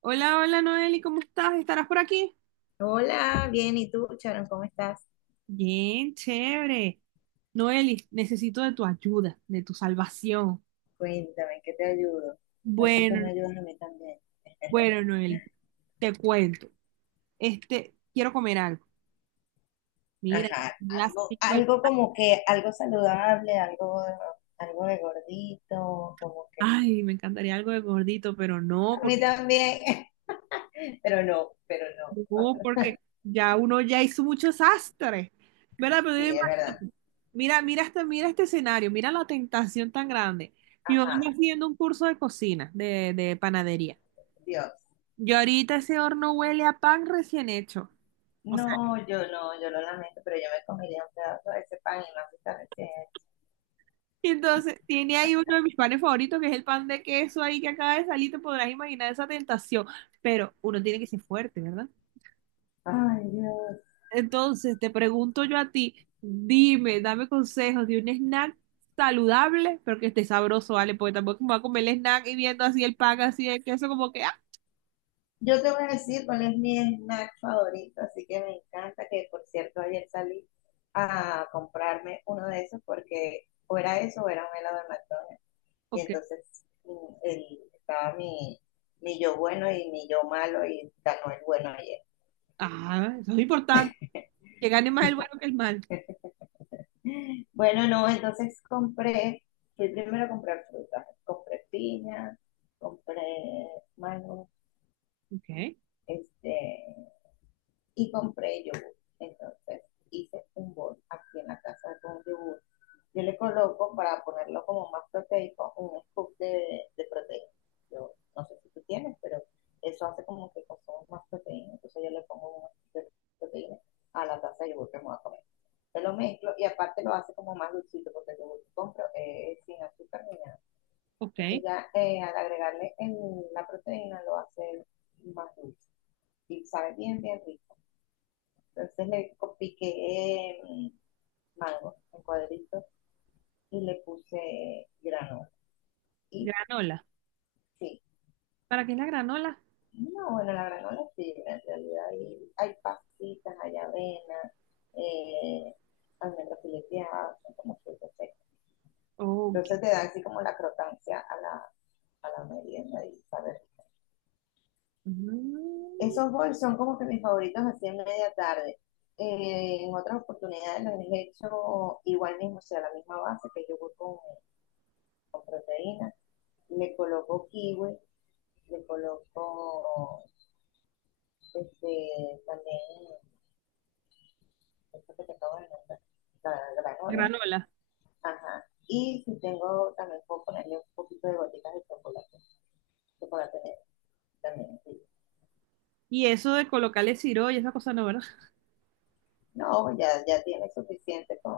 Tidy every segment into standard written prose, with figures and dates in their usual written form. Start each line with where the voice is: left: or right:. right: Hola, hola Noeli, ¿cómo estás? ¿Estarás por aquí?
left: Hola, bien, ¿y tú, Sharon, cómo estás?
right: Bien, chévere. Noeli, necesito de tu ayuda, de tu salvación.
left: Cuéntame, ¿en ¿qué te ayudo? A ver si tú
right: Bueno,
left: me ayudas a mí también.
right: bueno, Noeli, te cuento. Quiero comer algo. Mira, ya
left: Ajá,
right: son las
left: algo,
right: 5 de la
left: algo
right: tarde.
left: como que, algo saludable, algo de gordito, como que.
right: Ay, me encantaría algo de gordito, pero no,
left: A mí
right: porque
left: también, pero no, pero no.
right: no, porque ya uno hizo muchos sastres. ¿Verdad? Pero
left: Sí, es verdad.
right: imagínate, mira, mira este escenario, mira la tentación tan grande. Mi mamá
left: Ajá,
right: está haciendo un curso de cocina, de panadería.
left: Dios.
right: Yo ahorita ese horno huele a pan recién hecho. O sea,
left: No, yo no, yo lo lamento, pero yo me comería un pedazo de ese pan y más si está recién.
right: entonces tiene ahí uno de mis panes favoritos, que es el pan de queso ahí que acaba de salir, te podrás imaginar esa tentación. Pero uno tiene que ser fuerte, ¿verdad?
left: Ay, Dios.
right: Entonces te pregunto yo a ti, dime, dame consejos de un snack saludable, pero que esté sabroso, ¿vale? Porque tampoco me voy a comer el snack y viendo así el pan, así el queso, como que, ah,
left: Yo te voy a decir cuál es mi snack favorito, así que me encanta que, por cierto, ayer salí a comprarme uno de esos porque o era eso o era un helado de McDonald's. Y
right: ok.
left: entonces estaba mi yo bueno y mi yo malo y ganó el bueno ayer.
right: Ah, eso es importante, que gane más el bueno que el mal.
left: Bueno, no, entonces fui primero a comprar frutas, compré piña, compré mango,
right: Ok,
left: este, y compré yogur. Entonces hice un bol aquí en la casa con yogur. Yo le coloco para ponerlo como más proteico un scoop de proteína. Yo no sé si tú tienes, pero eso hace como que consumimos más proteína. Entonces yo le pongo un scoop de proteína a la taza de yogur que me voy a comer. Se lo mezclo y aparte lo hace como más dulcito porque el yogur que compro es sin azúcar ni nada.
right: ok.
left: Entonces ya al agregarle en la proteína lo hace más dulce y sabe bien, bien rico. Entonces le piqué mango en cuadritos y le puse granola. Y
right: Granola.
left: sí,
right: ¿Para qué es la granola?
left: no, bueno, la granola es fibra en realidad. Y hay pastitas, hay avena, eh, almendras fileteadas, son como frutas secas.
right: Ok.
left: Entonces te da así como la crocancia a la merienda y saber.
right: Mm.
left: Esos bowls son como que mis favoritos así en media tarde. En otras oportunidades los he hecho igual mismo, o sea, la misma base que yo voy con proteína, le coloco kiwi, le coloco también esto que te acabo de nombrar, la granola.
right: Granola.
left: Ajá. Y si tengo, también puedo ponerle un poquito de gotitas de chocolate, chocolate negro también. Sí.
right: Y eso de colocarle siro y esa cosa no, ¿verdad?
left: No, ya, ya tiene suficiente con,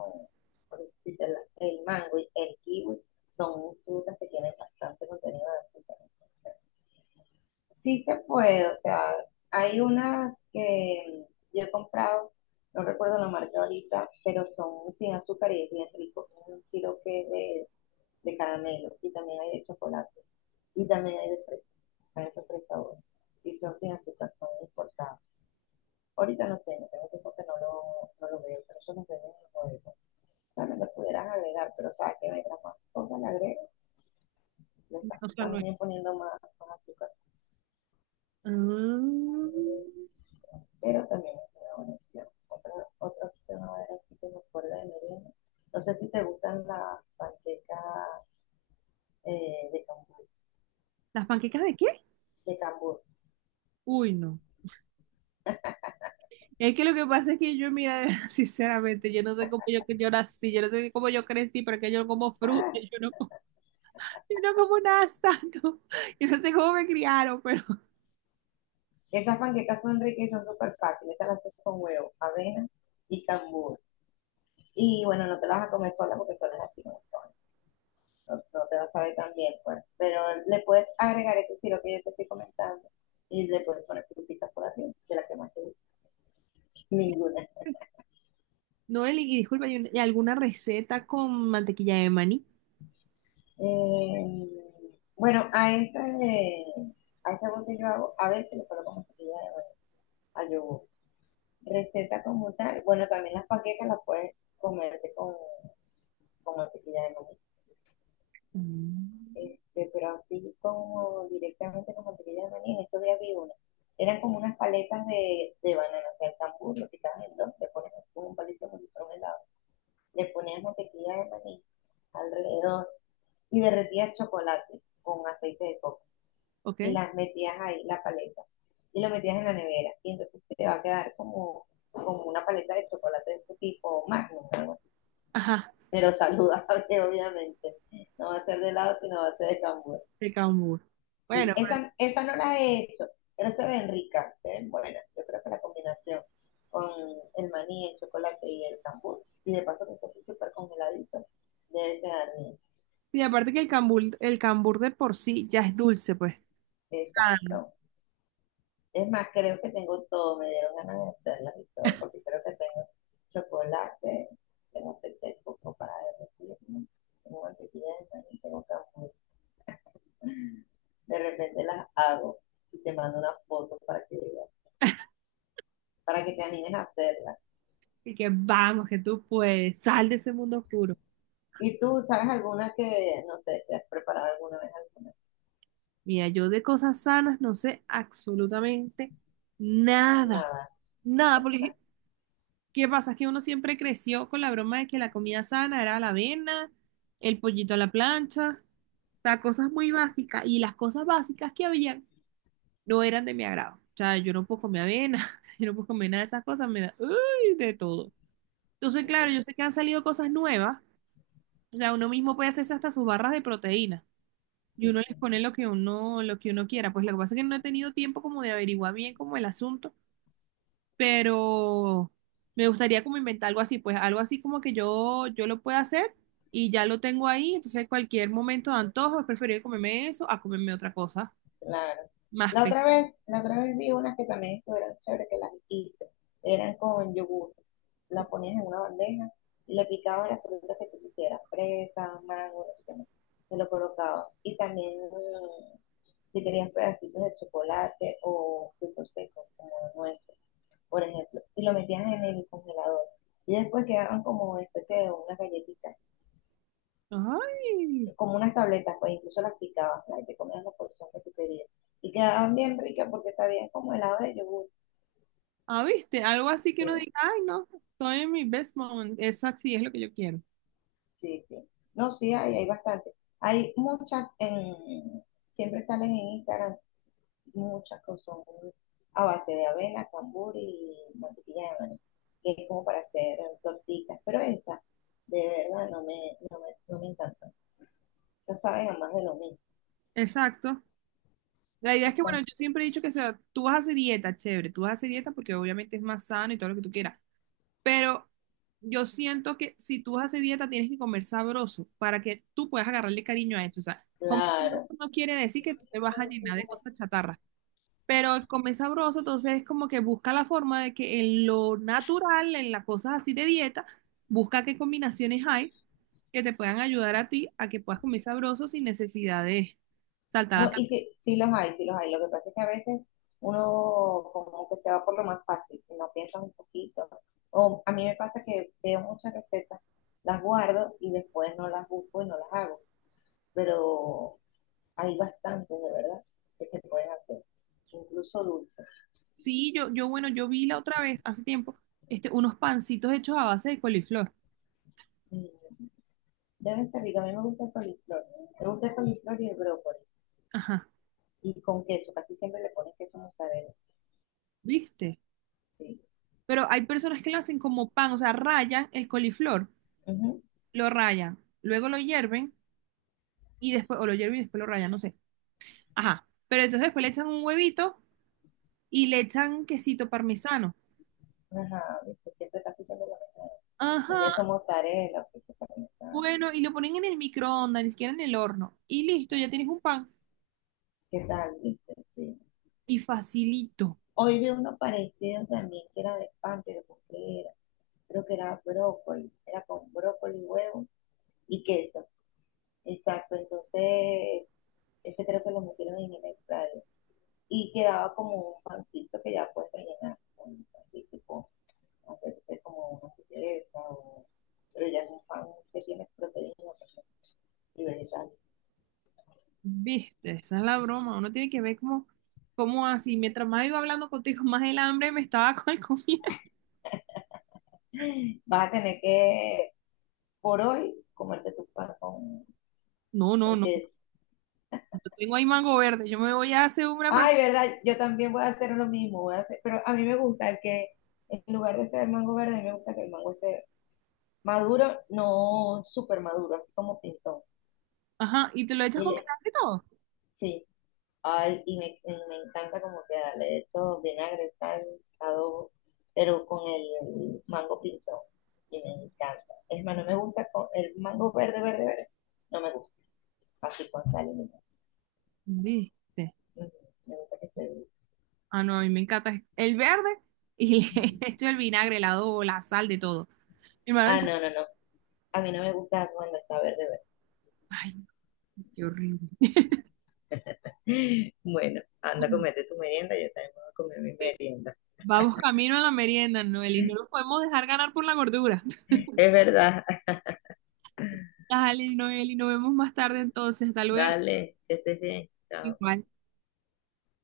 left: por decirte, el mango y el kiwi. Son frutas que tienen bastante contenido de azúcar. Entonces, sí se puede, o sea, hay unas que yo he comprado, no recuerdo la marca ahorita, pero son sin azúcar y es bien rico. Tiene un sirope que es de caramelo y también hay de chocolate y también hay de fresa. Hay de tres sabores y son sin azúcar, son importados. Ahorita no tengo, tengo tiempo que no no lo veo, pero eso no venden en el bodega. También lo pudieras agregar, pero sabes sea, que venga más cosas, le agregas, le estás
right: O sea, no. Es.
left: también poniendo más, más azúcar.
right: Mm.
left: Pero también es una buena opción. Otra, otra opción, a ver, aquí que me acuerdo de merienda. No sé si te gustan las panquecas eh, de,
right: ¿Las panquecas de qué?
left: de cambur.
right: Uy, no. Es que lo que pasa es que yo, mira, de verdad, sinceramente, yo no sé cómo yo, que yo nací, yo no sé cómo yo crecí, pero es que yo como fruta, yo no como, yo no como nada sano. Yo no sé cómo me criaron, pero
left: Esas panquecas son ricas y son súper fáciles. Esas las haces con huevo, avena y cambur. Y bueno, no te las vas a comer sola porque solas así no son. No, no te vas a saber tan bien, pues. Pero le puedes agregar ese estilo que yo te estoy comentando y le puedes poner frutitas por arriba, de la que más te gusta. Ninguna.
right: Noel, y disculpa, ¿y y alguna receta con mantequilla de maní?
left: Eh, bueno, a ese bote yo hago, a veces le coloco mantequilla de maní al yogur. Receta como tal, bueno, también las panquecas las puedes comerte con mantequilla de maní.
right: Mm.
left: Pero así como directamente con mantequilla de maní, en estos días vi una. Eran como unas paletas de banana, o sea, el cambur lo quitabas en dos, le pones así como un palito con un helado, le ponías mantequilla de maní alrededor y derretías chocolate con aceite de coco
right: ¿Ok?
left: y las metías ahí, la paleta, y lo metías en la nevera, y entonces te va a quedar como, como una paleta de chocolate de este tipo magnum, ¿no?
right: Ajá,
left: Pero saludable, obviamente. No va a ser de helado, sino va a ser de cambur.
right: de cambur.
left: Sí,
right: Bueno,
left: esa no la he hecho, pero se ven ricas, se ven buenas. Yo creo que la combinación con el maní, el chocolate y el cambur, y de paso que está súper congeladito, debe quedar bien.
right: sí, aparte que el cambur de por sí ya es dulce, pues. Sano.
left: Exacto. Es más, creo que tengo todo, me dieron ganas de hacerlas y todo, porque creo que tengo chocolate, tengo aceite de coco para derretir, tengo mantequilla de maní, tengo café. De repente las hago y te mando una foto para que veas, para que te animes a hacerlas.
right: Y que vamos, que tú puedes, sal de ese mundo oscuro.
left: ¿Y tú sabes alguna que, no sé, te has preparado alguna vez alguna?
right: Mira, yo de cosas sanas no sé absolutamente nada.
left: Nada.
right: Nada, porque ¿qué pasa? Es que uno siempre creció con la broma de que la comida sana era la avena, el pollito a la plancha, o sea, cosas muy básicas. Y las cosas básicas que habían no eran de mi agrado. O sea, yo no puedo comer avena, yo no puedo comer nada de esas cosas, me da, uy, de todo. Entonces, claro, yo sé que han salido cosas nuevas. O sea, uno mismo puede hacerse hasta sus barras de proteína. Y uno les pone lo que uno quiera. Pues lo que pasa es que no he tenido tiempo como de averiguar bien como el asunto. Pero me gustaría como inventar algo así. Pues algo así como que yo lo pueda hacer y ya lo tengo ahí. Entonces, cualquier momento de antojo, es preferible comerme eso a comerme otra cosa
left: Claro.
right: más pesada.
left: La otra vez vi unas que también estuvieron chéveres, que las hice. Eran con yogur. La ponías en una bandeja y le picabas las frutas que tú quisieras, fresa, mango, no sé qué más. Se lo colocabas. Y también, si querías pedacitos de chocolate o frutos secos, como nueces por ejemplo. Y lo metías en el congelador. Y después quedaban como especie de una galletita,
right: Ay,
left: como unas tabletas, pues incluso las picabas, ¿no? Y te comías la porción que tú querías. Y quedaban bien ricas porque sabían como helado de yogur.
right: ah, viste, algo así que uno
left: Sí,
right: diga, ay, no, estoy en mi best moment. Eso así es lo que yo quiero.
left: sí, sí. No, sí, hay bastante. Hay muchas en, siempre salen en Instagram, muchas que son a base de avena, cambur y mantequilla de maní, que es como para hacer tortitas, pero esa de verdad no me encanta. Esas saben a más de lo mismo.
right: Exacto. La idea es que,
left: Esas,
right: bueno, yo siempre he dicho que, o sea, tú vas a hacer dieta, chévere, tú vas a hacer dieta porque obviamente es más sano y todo lo que tú quieras, pero yo siento que si tú vas a hacer dieta tienes que comer sabroso para que tú puedas agarrarle cariño a eso. O sea, comer sabroso
left: claro.
right: no quiere decir que tú te vas a llenar de cosas chatarras, pero el comer sabroso entonces es como que busca la forma de que en lo natural, en las cosas así de dieta, busca qué combinaciones hay que te puedan ayudar a ti a que puedas comer sabroso sin necesidad de saltar
left: No,
right: a.
left: y sí, sí los hay, sí los hay. Lo que pasa es que a veces uno como que se va por lo más fácil, que no piensa un poquito. O a mí me pasa que veo muchas recetas, las guardo y después no las busco y no las hago. Pero hay bastantes, de verdad, que se pueden hacer, incluso dulces.
right: Sí, bueno, yo vi la otra vez, hace tiempo, unos pancitos hechos a base de coliflor.
left: Mm, deben ser ricas. A mí me gusta el coliflor. Me gusta el coliflor y el brócoli.
right: Ajá,
left: Y con queso, casi siempre le pones queso mozzarella.
right: ¿viste?
left: Sí.
right: Pero hay personas que lo hacen como pan, o sea, rayan el coliflor,
left: Ujú.
right: lo rayan, luego lo hierven y después, o lo hierven y después lo rayan, no sé. Ajá, pero entonces después le echan un huevito y le echan quesito parmesano.
left: Ajá, viste, siempre casi siempre lo pones queso
right: Ajá,
left: mozzarella, queso parmesano.
right: bueno, y lo ponen en el microondas, ni siquiera en el horno. Y listo, ya tienes un pan.
left: ¿Qué tal? ¿Viste? Sí.
right: Y facilito.
left: Hoy vi uno parecido también que era de pan, pero ¿con qué era? Creo que era brócoli, era con brócoli, huevo y queso. Exacto, entonces ese creo que lo metieron en el extraño. Y quedaba como un pancito que ya puedes rellenar con un pancito, tipo, hacerte como una sutileza, o... pero ya es un pan que tiene proteína pues, y vegetales.
right: Viste, esa es la broma. Uno tiene que ver cómo, cómo así. Mientras más iba hablando contigo, más el hambre me estaba con el comida.
left: Vas a tener que, por hoy, comerte tu pan con...
right: No, no, no.
left: Entonces,
right: Yo tengo ahí mango verde. Yo me voy a hacer una. Pre-
left: ay, verdad, yo también voy a hacer lo mismo, voy a hacer, pero a mí me gusta que en lugar de ser mango verde, a mí me gusta que el mango esté maduro, no súper maduro, así como pintón.
right: ajá, y te lo echas
left: Y
right: con
left: le,
right: vinagre y todo.
left: sí, y me encanta como que darle esto vinagre, sal, adobo, pero con el mango pintón. Y me encanta. Es más, no me gusta con el mango verde, verde, verde. No me gusta. Así con sal y limón.
right: Viste.
left: Mm, me gusta que esté.
right: Ah, no, a mí me encanta el verde y le echo el vinagre, el adobo, la sal, de todo. Mi hermano
left: Ah,
right: dice,
left: no, no, no. A mí no me gusta cuando está verde, verde.
right: ay, qué horrible.
left: Bueno, anda a comerte tu merienda, yo también voy a comer mi merienda.
right: Vamos camino a la merienda, Noel, y no nos podemos dejar ganar por la gordura.
left: Es verdad,
right: Dale, Noel, y nos vemos más tarde entonces. Hasta luego.
left: dale, que estés bien. Chao.
right: Igual.